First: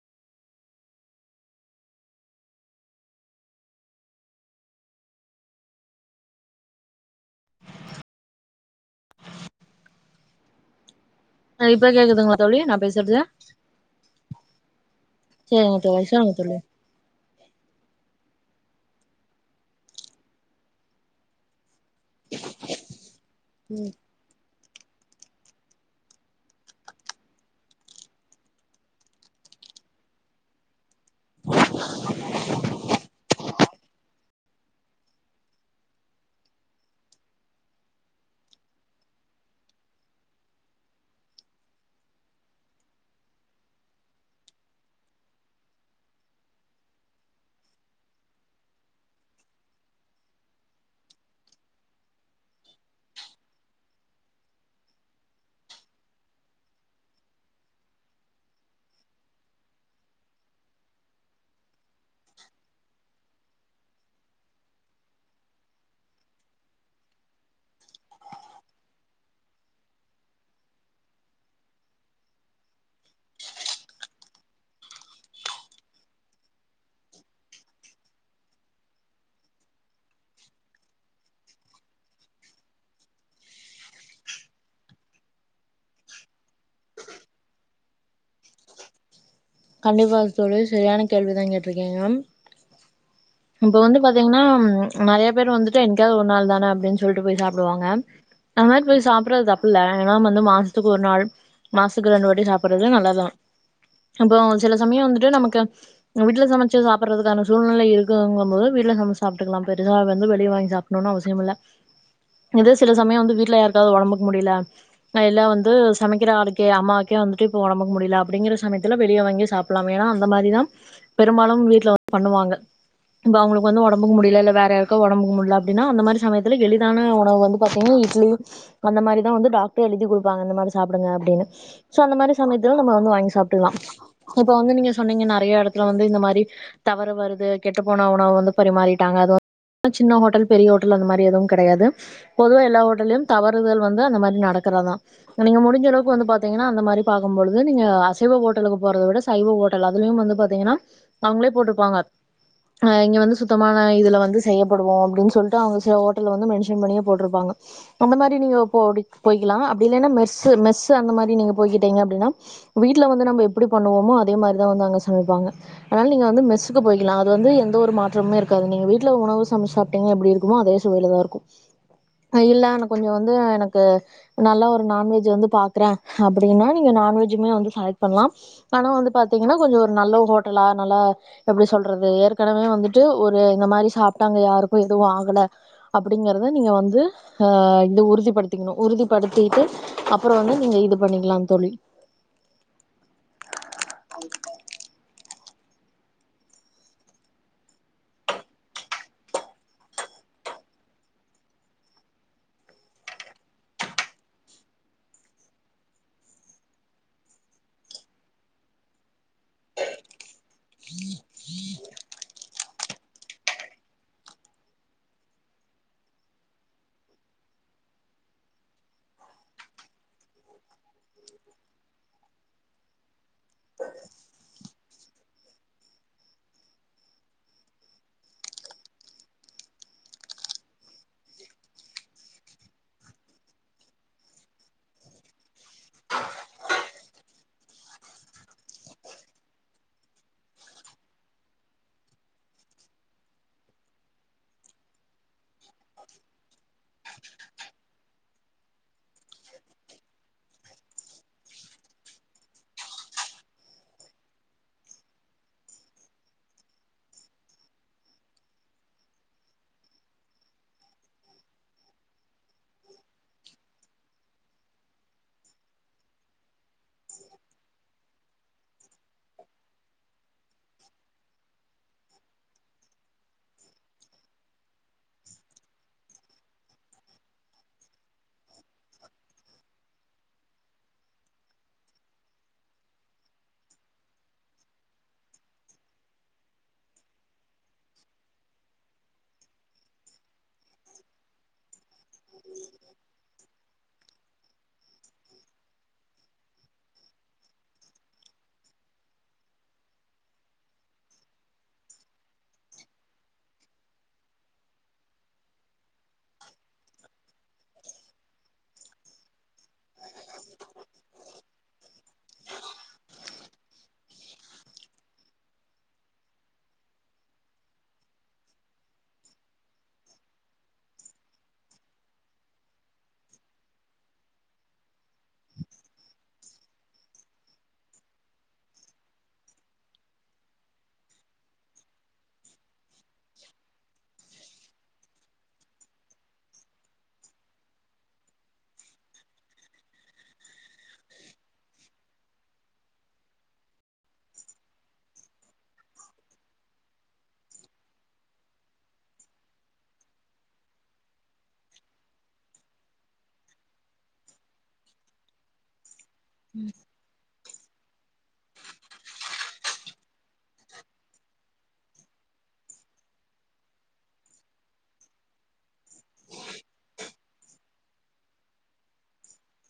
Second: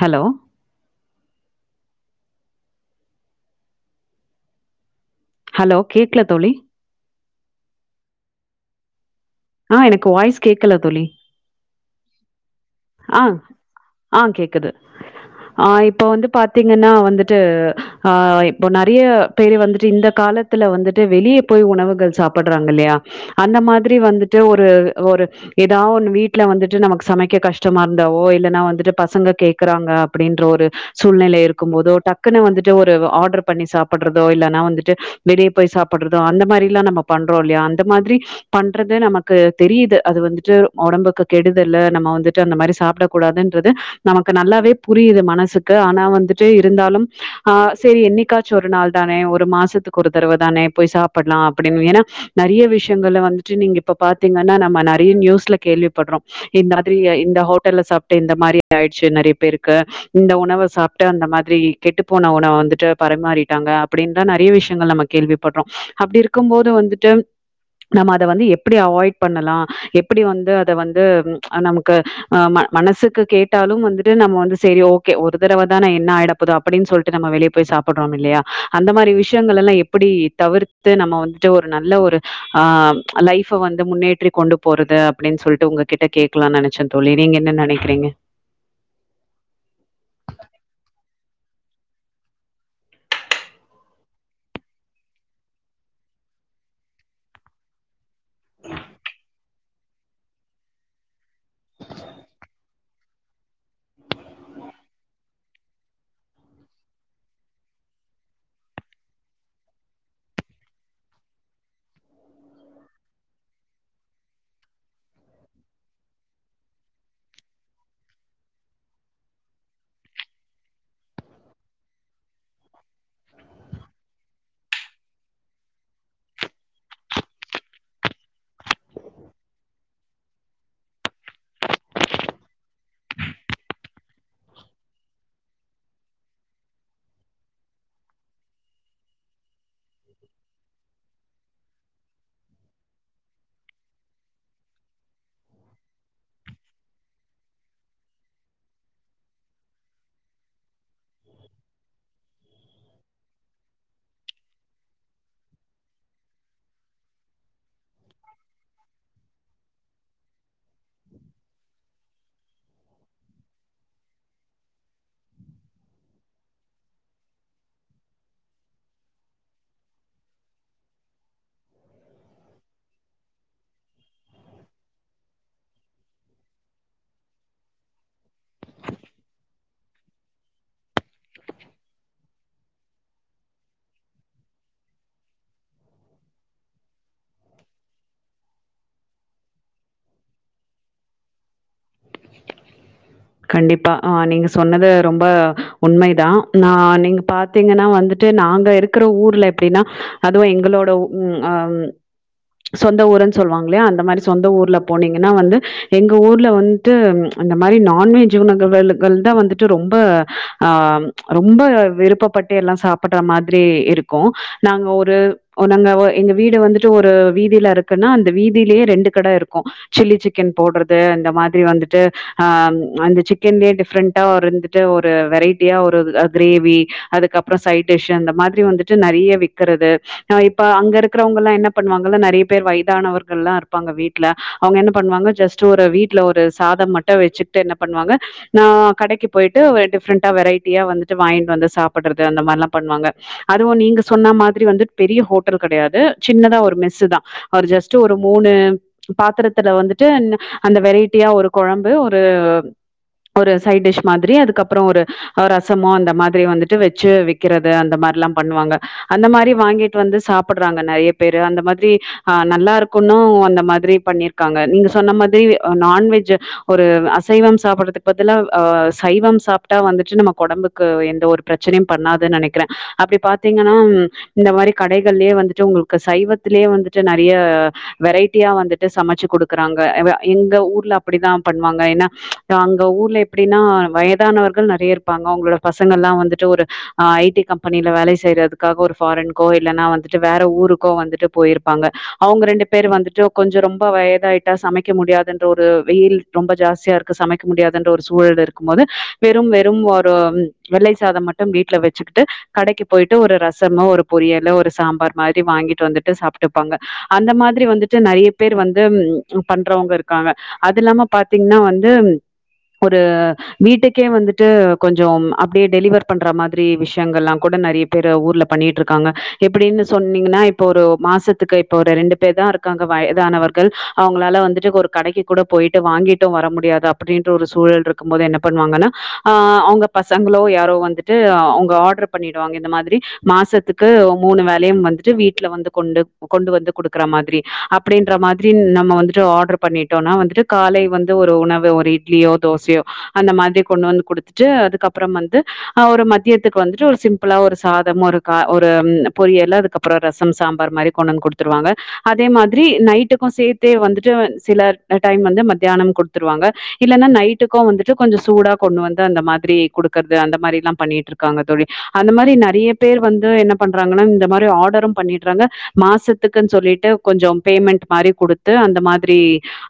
hello hello கேக்ல தோழி ஆ எனக்கு வாய்ஸ் கேக்கல தோழி அ இப்ப கேக்குதுங்ளா ஆஹ் ஆஹ் கேக்குது ஆ சேரிங்க இப்ப தோழி வந்து சொல்லுங்க தோழி பாத்தீங்கன்னா வந்துட் ட்டு ஆஹ் இப்போ நெறைய பேரு வந்துட்டு இந்த காலத்துல வந்துட்டு வெளிய போய் உணவுக் கள் சாப்பிட்றாங்க ல்லையா அந்த மாதிரி வந்துட்டு ஒரு ரு ஒரு ஏதா ஒன்னு வீட்டுல வந்துட்டு நமக்கு சமைக்க கஷ் கஷ்டமா இருந்தாவோ இல்லன்னா வந்துட்டு பசங்க கேக்குறாங்க அப்படின்ற ஒரு சூழ்நிலை இருக்கும் போது டக்குன்னு வந்துட்டு ஒரு ஆட்ரு பண்ணி சாப்பிடுறதோ இல்லன்னா வந்துட்டு வெளியே போய் சாப்பிட்றதோ அந்த மாரிலா நம்ம பண்றோ இல்லையா அந்த மாத்ரி பண்றது நமக்கு தெரியுது அது வந்துட்டு ஒடம்புக்கு கெடுதல்ல நம்ம வந்து ட்டு அந்தமாரி சாப்டக் கூடாதுன்றது நமக்கு நல்லாவே புரியுது மனசுக்கு ஆனா வந்துட்டு இருந்தாலும் ஆஹ் சரி எண்ணிக்காச்சு ஒரு நாள் தானே ஒரு மாசத்துக்கு ஒரு தடவ தானே போய் சாப்பிட்லா அப்படின் ஏன்னா நெறைய விஷயங்கல வந்துட்டு நீங்க இப்ப பாத்தீங்கன்னா நம்ம நரய நியூஸ்ல கேள்விப்பட்றோ இந் மாத்ரி இந்த ஹோட்டல்ல சாப்ட்டு இந்த மாரி ஆய்டுச்சு நிறைய பேருக்கு இந்த உணவ சாப்ட்டு அந்த மாதிரி கெட்டு போன உணவ வந்துட்டு பரிமாறிட்டாங்க அப்படின்தா நெறைய விஷயங்கள் நம்ம கேள்விப்பட்றோ அப்டி இருக்கும் போது வந்துட்டு நம்ம அத வந்து எப்டி அவாய்ட் பண்ணலா எப்டி வந்து அத வந்து ப்ச் நமக் கு அ மன மனசுக்கு கேட்டாலு வந்துட்டு நம்ம வந்து சேரி ஓகே ஒரு தடவ தான என்ன ஆயிட போது அப்படின் சொல்லிட்டு நம்ம வெளிய போய் சாப்பட்றோ இல்லியா அந்த மாரி விஷயங்கள் எல்லா எப்படி தவிர்த்து நம்ம வந்துட்டு ஒரு நல்ல ஒரு ஆஹ் லைஃப வந்து முன்னேற்றி கொண்டு போறது அப்படின் சொல்லிட்டு உங்ககிட்ட கேக்கலான் நென ச்ச தோழி நீங்க என்ன நெனக்கிறீங்க கண்டிப்பா தோழி செரியான கேள்வி தா கேட்ருக்கீங்க இப்ப வந்து பாத்தீங்ன்னா நெறைய பேர் வந்துட்டு என்க்காது ஒரு நாள் தானே அப்டின் சொல்ட்டு போய் சாப்டுவாங்க அந் மாரி போய் சாப்பட்றது தப்பில்ல ஏனா வந்து மாசத்துக்கு ஒரு நாள் மாசத்துக்கு ரெண்டு வாட்டி சாப்பட்றது நல்லத் தா இப்போ சில சமயோ வந்துட்டு நமக்கு வீட்ல சமச்சு சாப்டறதுக்கான சூழ்நிலை இருக்குதுங்கும்போது வீட்ல சமச்சு சாப்ட்டுக்கலா பெருசா வந்து வெளிய வாங் சாப்டணுனு அவசியமில்ல இதே சில சமயோ வந்து வீட்ல யார்க்காவது ஒடம்புக்கு முடியில இல்ல வந்து சமைக்கற ஆளுக்கே அம்மாவுக்கே வந்துட்டு இப்ப ஒடம்புக் முடியில அப்டிங்கிற சமயத் துல வெளிய வாங்கி சாப்பட்லா ஏனா அந்த மாரி தா பெரும்பாலு வீட்ல பண்ணுவாங்க இப்ப அவங்களுக்கு வந்து ஒடம்புக்கு முடில இல்ல வேற யார்க்கா ஒடம்புக்கு முடில அப்டினா அந்த மாரி சமயத்துல எளிதான உணவு வந்து பாத்தீங்கன்னா இட்லியு அந்த மாரி தா வந்து டாக்டர் எழுதி குடுப்பாங்க இந்த மாரி சாப்டுங்க அப்டின்னு சோ அந்த மாரி சமயத்துல நம்ம வந்து வாங்கி சாப் பிட்லா இப்ப வந்து நீங்க சொன்னீங்க நெறைய எடத்துல வந்து இந்த மாரி தவறு வருது கெட்டுப் போன உணவு வந்து பரிமாறிட்டாங்க அது வ சின்ன ஹோட்டல் பெரிய ஓட்டல் அந்த மாரி எதுவு கெடையாது பொதுவா எல்லா ஓட்டல்லயு தவறுகள் வந்து அந்த மாரி நடக்கறத் தா நீங்க முடிஞ்சளவுக்கு வந்து பாத்தீங்கன்னா அந்த மாரி பாக்கும்பொழுது நீங்க அஸ் சைவ ஓட்டலுக்கு போறத விட சைவ ஓட்டல் அதுலயு வந்து பாத்தீங்கன்னா அவங்களே போட்ருப்பாங்க ஆஹ் இங்க வந்து சுத்தமான இதுல வந் து செய்யப்படுவோ அப்படின் சொல்ட்டு அவங்க சில ஓட்டல்ல வந்து மென்ஷன் பண்ணியே போட்ருப்பாங்க அந்த மாரி நீங்க போடி போய்க்கலா அப்படில்லனா மெஸ்ஸு மெஸ்ஸு அந்த மாரி நீங்க போய்க்கிட்டீங்க அப்டின்னா வீட்ல வந்து நம்ம எப்டி பண்ணுவோமோ அதே மாரி தா வந்து அங்க சமைப்பாங்க அதனால நீங்க வந்து மெஸ்ஸுக்கு போய்க்கலா அது வந்து எந்த ஒரு மாற்றம்மே இருக்காது நீங்க வீட்ல உணவு சமச் சாப்ட்டீங்னா எப்படி இருக்குமோ அதே சுவைல தா இருக்கு இல்ல நா கொஞ்சோ வந்து எனக்கு நல்லா ஒரு நான்வெஜ் வந்து பாக்கறே அப்படின்னா நீங்க நான்வெஜ்ஜுமே வந்து ஆட் பண்லா ஆனா வந்து பாத்தீங்கனா கொஞ்சோ ஒரு நல்ல ஹோட்டலா நல்லா எப்படி சொல்றது ஏற்கனவே வந்துட்டு ஒரு இந்த மாரி சாப்ட்டாங்க யாருக்கு எதுவு ஆகல அப்படிங்கறத நீங்க வந்து ஆஹ் இத உறுதிப்படுத்திக்கணு உறுதிப்படுத்திட்டு அப்பறோ வந்து நீங்க இது பண்ணிக்கலா தோழி கண்டிப்பா ஆஹ் நீங்க சொன்னது ரொம்ப உண்மைதா நா நீங்க பாத்தீங்கன்னா வந்துட்டு நாங்க இருக்கற ஊர்ல எப்டின்னா அதுவு எங்களோட ம் அம் சொந்த ஊருன் சொல்லுவாங்ல்லியா அந்த மாரி சொந்த ஊர்ல போனீங்கன்னா வந்து எங்க ஊர்ல வந்ட்டு அந்த மாரி நா நான்வெஜ்ஜு உணவு [unintelligible] கள் தா வந்துட்டு ரொம்ப ஆஹ் ரொம்ப விருப்பப்பட்டு எல்லா சாப்பிட்ற மாதிரி இருக்கு நாங்க ஒரு நாங்க எ எங்க வீடு வந்துட்டு ஒரு வீதில இருக்குன்னா அந்த வீதிலே ரெண்டு கட இருக்கு சில்லி சிக்கன் போட்றது அந்த மாதிரி வந்துட்டு ஆஹ் அந்த சிக்கன்லயே டிஃப்ரெண்ட்டா ருந்துட்டு ஒரு வெரைட்டியா ஒரு [unintelligible] அ கிரேவி அதுக்கப்றோ சைட் டிஷ்ஷு அந்த மாதிரி வந்துட்டு நெறைய விக்கறது அஹ் இப்ப அங்க இருக்கறவங்கல்லா என்ன பண்வாங்கனா நெறைய பேர் வயதானவர்கள்லா இருப்பாங்க வீட்ல அவங்க என்ன பண்வாங்க ஜஸ்ட் ஒரு வீட்ல ஒரு சாதம் மட்டு வெச்சு ட்டு என்ன பண்வாங்க நா கடைக்கு போய்ட்டு வெ டிப்ரன்டா வெரைட்டியா வந்துட்டு வாங்ட்டு வந்து சாப்பட்றது அந்த மாரிலா பண்வாங்க அதுவு நீங்க சொன்ன மாதிரி வந்து பெரிய ஹோட்டல் கெடையாது சின்னதா ஒரு மெஸ்ஸு தா ஒரு ஜஸ்டு ஒரு மூணு பாத்தரத்துல வந்துட்டு ன் அந்த வெரைட்டியா ஒரு கொழம்பு ஒ ஒரு ஒரு சைட் டிஷ் மாதிரி அதுக்கப்பறோ ஒரு அ ரசமோ அந்த மாதிரி வந்துட்டு வெச்சு விக்கறது அந்த மாரில்லா பண்ணுவாங்க அந்த மாரி வாங்கிட்டு வந்து சாப்பட்றாங்க நெறைய பேரு அந்த மாதிரி ஆஹ் நல்லா இருக்குன்னு அந்த மாதிரி பண்ணிருக்காங்க நீங்க சொன்ன மாதிரி [unintelligible] நான்வெஜ்ஜு ஒரு அசைவம் சாப்பட்றதுக்கு பதில அ சைவம் சாப்ட்டா வந்துட்டு நமக் ஒடம்புக்கு எந்த ஒரு பிரச்சனையு பண்ணாதுன் நெனைக்கறே அப்டி பாத்தீங்கன்னா இந்த மாரி கடைகள்லயே வந்துட்டு உங்களுக்கு சைவத்திலயே வந்துட்டு நெறைய வெரைட்டியா வந்துட்டு சமச்சு குடுக்கறாங்க [unintelligible] எங்க ஊர்ல அப்படி தா பண்வாங்க ஏனா அங்க ஊர்ல எப்படினா வயதானவர்கள் நெறைய இருப்பாங்க அவங்களோட பசங்கெல்லா வந்துட்டு ஒரு ஐ டி கம்பெனில வேலை செய்யறதுக்காக ஒரு ஃபாரின்கோ இல்லன்னா வந்துட்டு வேற ஊருக்கோ வந்துட்டு போய்ருப்பாங்க அவங்க ரெண்டு பேர் வந்துட்டு கொஞ்சோ ரொம்ப வயதாய் ட்டா சமைக்க முடியாதுன்ற ஒரு வெயில் ரொம்ப ஜாஸ்தியா இருக்கு சமைக்க முடியாதுன்ற ஒரு சூழல் இருக்கும் போது வெறும் வெறும் ஒரு வெள்ளை சாதம் மட்டும் வீட்ல வெச்சுக்கிட்டு கடைக்கு போயிட்டு ஒரு ரசமோ ஒரு பொரியலோ ஒரு சாம்பார் மாரி வாங்கிட்டு வந்துட்டு சாப்ட்டுப்பாங்க அந்த மாதிரி வந்துட்டு நெறைய பேர் வந்து ம் பண்றவங்க இருக்காங்க அது இல்லாம ப்ப வந்து ஒரு வீட்டுக்கே வந்துட்டு கொஞ்சோ அப்படியே டெலிவர் பண்ற மாதிரி விஷயங்கள்லா கூட நெறைய பேரு ஊர்ல பண்ணிட்ருக்காங்க எப்டின்னு சொன்னீங்கன்னா இப்ப ஒரு மாசத்துக்கு இப்ப ஒரு ரெண்டு பேர் தா இருக்காங்க வயதானவர்கள் அவங்களால வந்துட்டு ஒரு கடைக்கு கூட போய் ட்டு வர முடியாத அப்படின்ற ஒரு சூழல்ருக்கும் போது என்ன பண்வாங்கன்னா ஆ அவங்க பசங்களோ யாரோ வந்துட்டு அவங்க ஆர்டர் பண்ணிடுவாங்க இந்த மாதிரி மாசத்துக்கு மூணு வேளையு வந்துட்டு வீட்ல வந்து கொண்டு கொண்டு வந்து குடுக்கற மாதிரி அப்படின்ற மாதிரி நம்ம வந்துட்டு ஆர்டர் பண்ணிட்டோம்னா வந்துட்டு காலை வந்து ஒரு உணவு ஒரு இட்லியோ தோசையோ அந்த மாதிரி கொண்டு வந்து குடுத்துட்டு அதுக்கப்றம் வந்து அஹ் ஒரு மத்தியத்துக்கு வந்துட்டு ஒரு சிம்பிளா ஒரு சாதம் ஒரு கா ஒரு பொரியலு அதுக்கப்றோ ரசம் சாம்பார் மாரி கொண்டு வந்து குடுத் துருவாங்க அதே மா திரி நைட்டுக்கு சேத்தே வந்துட்டு சில டைம் மத்தியானம் குடுத்துருவாங்க இல்லன்னா நை ட்டுக்கு வந்துட்டு கொஞ்ச சூடா கொண்டு வந்து அந்த மாதிரி குடுக்கறது அந்த மாரில்லா பண்ணிட்ருக்காங்க தோழி அந்த மாரி நெறைய பேர் வந்து என்ன பண்றாங்கன்னா இந்த மாரி ஆர்டரு பண்ணிட்றாங்க மாசத்துக்குன் சொல்லிட்டு கொஞ்சோ பேமெண்ட் மாரி குடுத்து அந்த மாதிரி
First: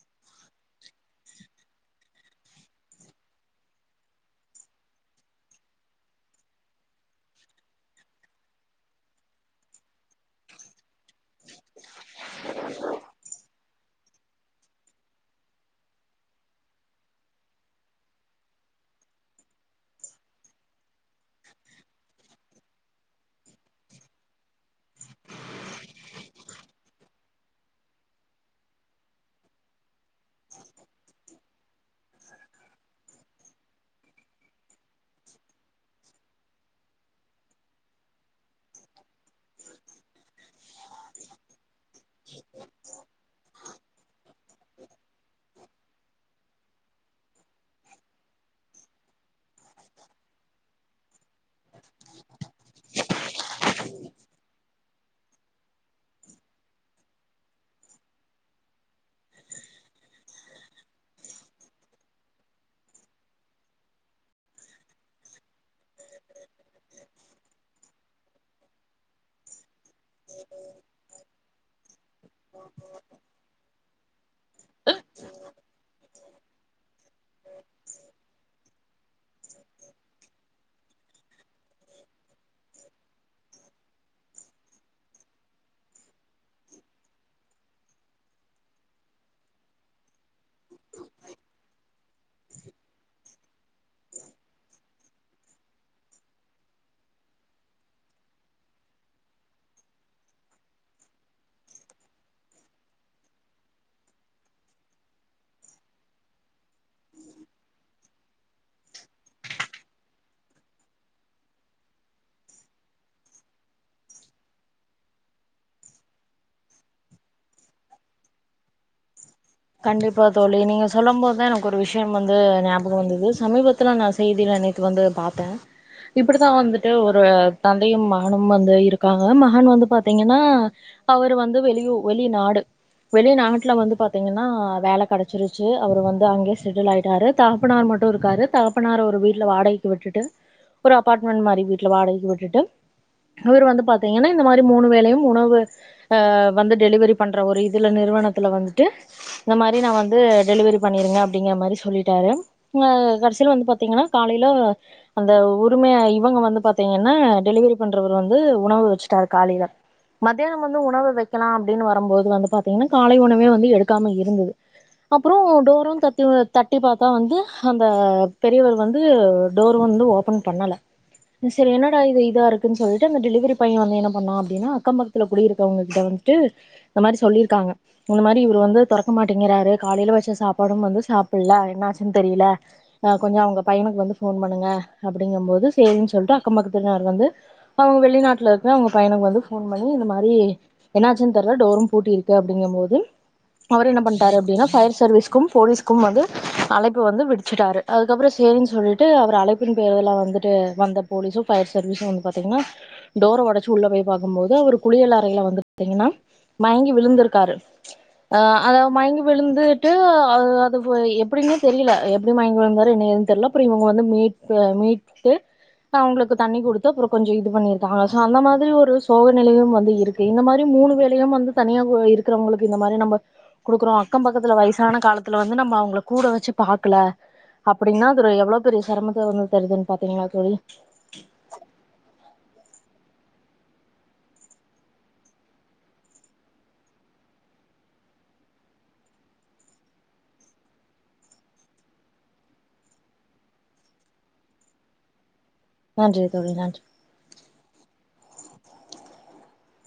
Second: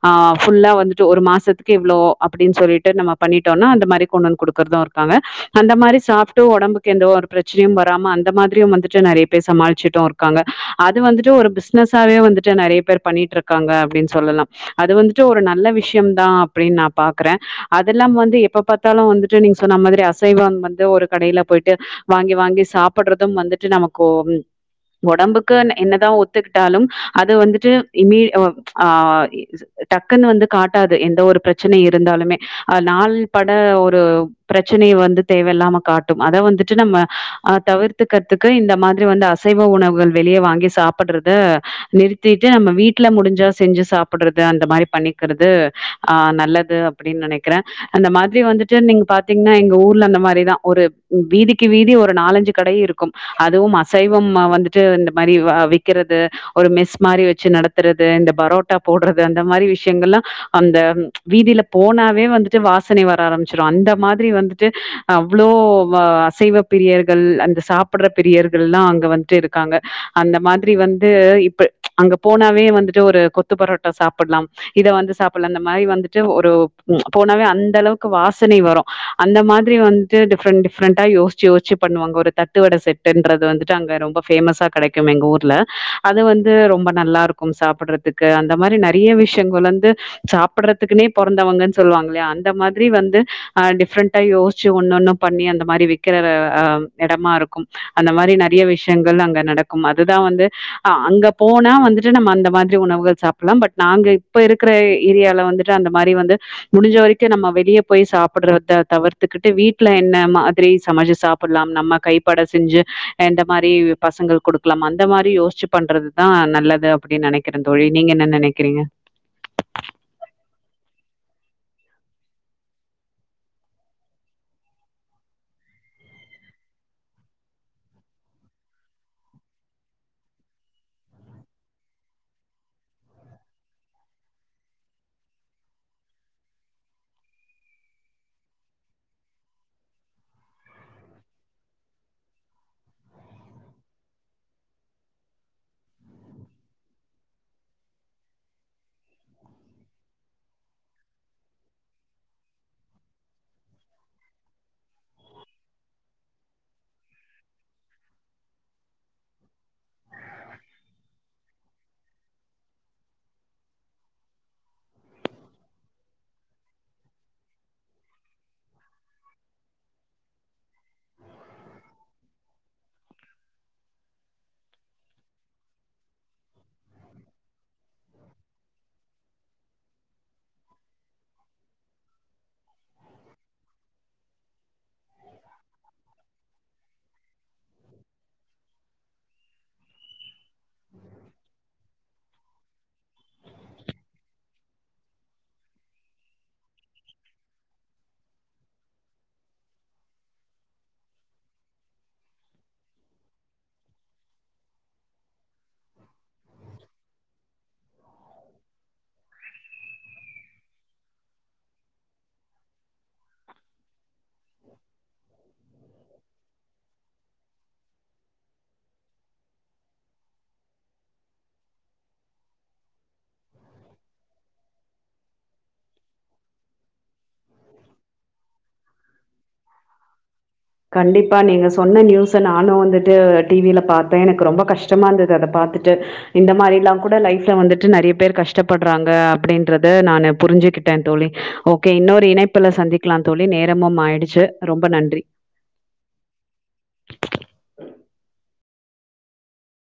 ஆஹ் ஃபுல்லா வந்துட்டு ஒரு மாசத்துக்கு இவ்ளோ அப்படின் சொல்லிட்டு நம்ம பண்ணிட்டோன்னா அந்த மாரி கொண்டு வந்து குடுக்கறது இருக்காங்க அந்த மாரி சாப்ட்டு ஒடம்புக்கு எந்த ஒரு பிரச்சனையு வராம அந்த மாதிரியு வந்துட்டு நெறைய பேர் சமாளிச்சுட்டு இருக்காங்க அது வந்துட்டு ஒரு பிஸ்னஸ்ஸாவே வந்துட்டு நெறைய பேர் பண்ணிட்ருக்காங்க அப்படின் சொல்லலா அது வந்து டு ஒரு நல்ல விஷயம் தா அப்படின் நா பாக்கறே அதெல்லா வந்து எப்ப பாத்தாலு வந்துட்டு நீங்க சொன்ன மாதிரி அசைவம் வந்து ஒரு கடைல போயிட்டு வாங்கி வாங்கி சாப்பட்றது வந்துட்டு நமக்கோ ம் ஒடம்புக்கு ன் என்னதா ஒத்துக்கிட்டாலு அது வந்துட்டு [unintelligible] ஆஹ் டக்குன்னு வந்து காட்டாது எந்த ஒரு பிரச்சனை இருந்தாலுமே அஹ் நாள் பட ஒரு பிரச்சனைய வந்து தேவயில்லாம காட்டு அத வந்துட்டு நம்ம அஹ் தவிர்த்துக்கறதுக்கு இந்த மாதிரி வந்து அசைவ உணவுகள் வெளிய வாங்கி சாப்பட்றத நிறுத்திட்டு நம்ம வீட்ல முடிஞ்சா செஞ்சு சாப்புடுறது அந்த மாதிரி பண்ணிக்கிறது ஆஹ் நல்லது அப்டின்னு நினைக்கிறே அந்த மாதிரி வந்துட்டு நீங் பாத்தீங்கன்னா எங்க ஊர்ல அந்த மாதிரிதா ஒரு வீதிக்கு வீதி ஒரு நாலஞ்சு கடையு இருக்கு அதுவும் அசைவமா வந்து ச்சு ந்த மாதிரி வ விக்கிறது ஒரு மெஸ் மாதிரி வச்சு நடத்துறது இந்த பரோட்டா போடு த அந்த மாதிரி விஷயங்கள்ல்லா அந்த வீதியில போனாவே வந்துட்டு வாசனை வர ஆரம்பிச்சிர அந்த மாதிரி வந்துட்டு அவ்வளோ அசைவ பிரியர்கள் அந்த சாப்புடுற பிரியர்கள் எல்லா அங்க வந்துட்டு இருக்காங்க அந்த மாதிரி வந்து இப்ப அங்க போனாவே வந்துட்டு ஒரு கொத்து பரோ டா சாப்பிலாம் இத வந்து சாப்பலா அ மாதிரி வந்து ஒரு போனாவே அந்த அளவுக்கு வாசனை வரும் அந்த மாதிரி வந்து டிப்ஃர்ன் டிஃப்ரன் யோசிச்சு யோசி பண்ணுவாங்க ஒரு தட்டுவடை செட்டுன்றது வந்து அங்கொ கிடைக்கும் எங்க ஊர்ல அது வந்து ரொம்ப நல்லா இருக்கும் சாப்படுறதுக்கு இந்த மரிநைய விஷயங்கள் வந்து சாப்பிடுறதுக்குனே பொறந்தவங்கன்னு சொல்லுவாங்கயா இல்லயா அந்த மாதிரி வந்து ஹ டிஃப்ரெண்டா யோசிச்சு ஒன்னொன்னும் பண்ணி அந்த மாதிரி விக்கிறஹ இடமா இருக்கும் அந்த மாதிரி நிறைய விஷயங்கள் அங்க நடக்கும் அதுதான் வந்து அங்க போனா வந்துட்டு நம்ம அந்த மாதிரி உணவுகள் சாப்ப லம் பட் நாங்க இப்ப இருக்கிற ஏரியால வந்துட்டு அந்த மாதிரி வந்து முடிஞ்ச வரைக்கு நம்ம வெளியபே போய் சாப்பிடுறத தவிர்த்துக்கிட்டு வீட்டுல என்ன மாதிரி சமயல் சாப்பிடலாம் நம்ம கைப்பட செஞ்சு எந்த மாதிரி பசங்களு கொடுக்கலானு அந்த மாதிரி யோசிச்சு பண்றதுதான் நல்லது அப்டின்னு நெனைக்கிறேன் தொழி நீங்க என்ன ந நெனைக்கிறீங்க கண்டிப்பா தோழி நீங்க சொல்லும் போதுதா எனக்கு ஒரு விஷயம் வந்து ஞாபக வந்தது சமீபத்துல நான் செய்தில நெத்து வந்து பாத்த இப்டித்தான் வந்துட்டு ஒரு தந்தையும் மகனும் வந்து இருக்காங்க மகன் வந்து பார்தீங்கன்னா அவர் வந்து வெளியூ வெளிநடு வெளி நாட்டுல வந்து பாத்தி த்தீங்கன்னா வேல கிடைச்சிருச்சு அவர் வந்து அங்கேயே செட்டில் ஆயிட்டாரு தகப்பனார் மட்டும் இருக்காரு தகப்பனார் ஒரு வீட்டல வாடகைக்கு விட்டுட்டு ஒரு அபார்ட்மெண்ட் மாதிரி வீட்டல வாடகைக்கு விட்டுட்டு இவ்ர் வந்து பாத்தீங்கன்னா இந்த மாதிரி மூணு வேலையு உணவு வந்து டெலிவரி பண்ற ஒரு இதுல நிறுவனத்து வந்து து இந்த மாரி நா வந்து டெலிவரி பன்னிரு ங்க அப்டிங்கற மாதிரி சொல்லிடாரு னா கட்சில வந் பாத்திங்னா காலைல அந்த உரிமையா இவுங்க வந்து பாத்திங்கன டெலிவரி பண்றவரு வந்து உணவு வச்சுடாரு காலையில மதியோ வந்து உணவு வைக்லானு வரும்போது காலை உணவுவேந்து எலுக்காம இருது அப்றோ டொறும் தட்டுவர் தட்டி பாத்த வந்து அந்த பெரியவர் வந்து டொரு வந்து ஓப்பன் பன்னல செரி என்னட இதுஇதா இருக்குனு அந்த டெலிவரி பய்ய வந்து என்ன பன்னா அப்டினா அக்கபக்கதுல குடியிருந்தவன்டு இந்த மாரி சொல்லிருக்காங்க மாரி இத வந்து துரக்க மாட்டேங்கிறாரு காலையில வச்ச சாப்பாடும் வந்து சாப்பிடல என்னாச்சுன்னு தெரியல கொஞ்சம் அவங்க பையனுக்கு வந்து போன் பண்ணுங்க அப்டிங்கு போது சரின்னு சொல்லிட்டு அக்க பக்கத்தினர் வந்து அவு வெளிநாட்டுல இருக்க அவுங் பயனுக்கு வந்து போன் பண்ணி இந்த மாதிரி என்னாச்சுன்னு தெரல டோரும் பூட்டிருக்கு அப்டிங்க போது அவர் என்ன பண்ட்டாரு அப்டின்னா பஃபயர் சர்வீஸ்க்கும் போலீஸ்க்கும வந்து அழைப்பு வந்து விடிச்சுட்டாரு அதுக்கப்புறோ சேரின்னு சொல்லிட்டு அவர் அழைப்பின் பேரலாம் வந்துட்டு வந்த போலீஸும் பஃபயர் சர்வீஸும் வந்து பாத்தீங்னா டோர ஒடைச்சு உள்ள போய் பார்கும்போது அவரு குளியல் அறைையில வந்து பா்த்தீங்ன்னா மயங்கி விழுந்துருக்காரு அஹ் அத மயங்கி விழுந்துட்டு அது போய் எப்டின்னே தெரியல எப்படி மயங்கி விழுந்தாரு என்ன ஏதுனு தெர்ல அப்புரியு இவங்க வந்து மீட்டு அவங்களுக்கு தண்ணி கொடுத்து அப்றோ கொஞ்ச இத பண்ணியிருகா சொன்ன மாரி ஒரு சோக நிலையும் வந்து இருக்கு இந்த மாதிரி மூணு வேலையு வந்து தனியாக இருக்கிறவங்களுக்கு இந்த மாரி நம்ம குடுக்குறோ அக்கம் பக்கத்துல வய்சான காலத்துல வந்து நம்ம அவுங்கள கூட வச்சு பாக்ல அப்படின்னா அது எவ்வளோ பெரிய சிரமத்த வந்து தருதுன்னு பாத்தீங்களா தொழி கண்டிப்பா நீங்க சொன்ன நியூஸ் நானு வந்து து டிவில பாத்தே எனக்கு ரொம்ப கஷ்டமா இருந்தது அத பாத்துட்டு இந்த மாதிரி எல்லா கூட லைஃப்ல வந்துட்டு நெறய பேர் கஷ்டப்படுறாங்க அப்டின்றத நானு புரிஞ்சுகிட்டே தோழி ஓகே இன்னொரு இணைப்புல சந்திக்கலாம் தொழி நேரமும் ஆயிடுச்சு ரொம்ப நன்றி நன்றி தோழி நன்றி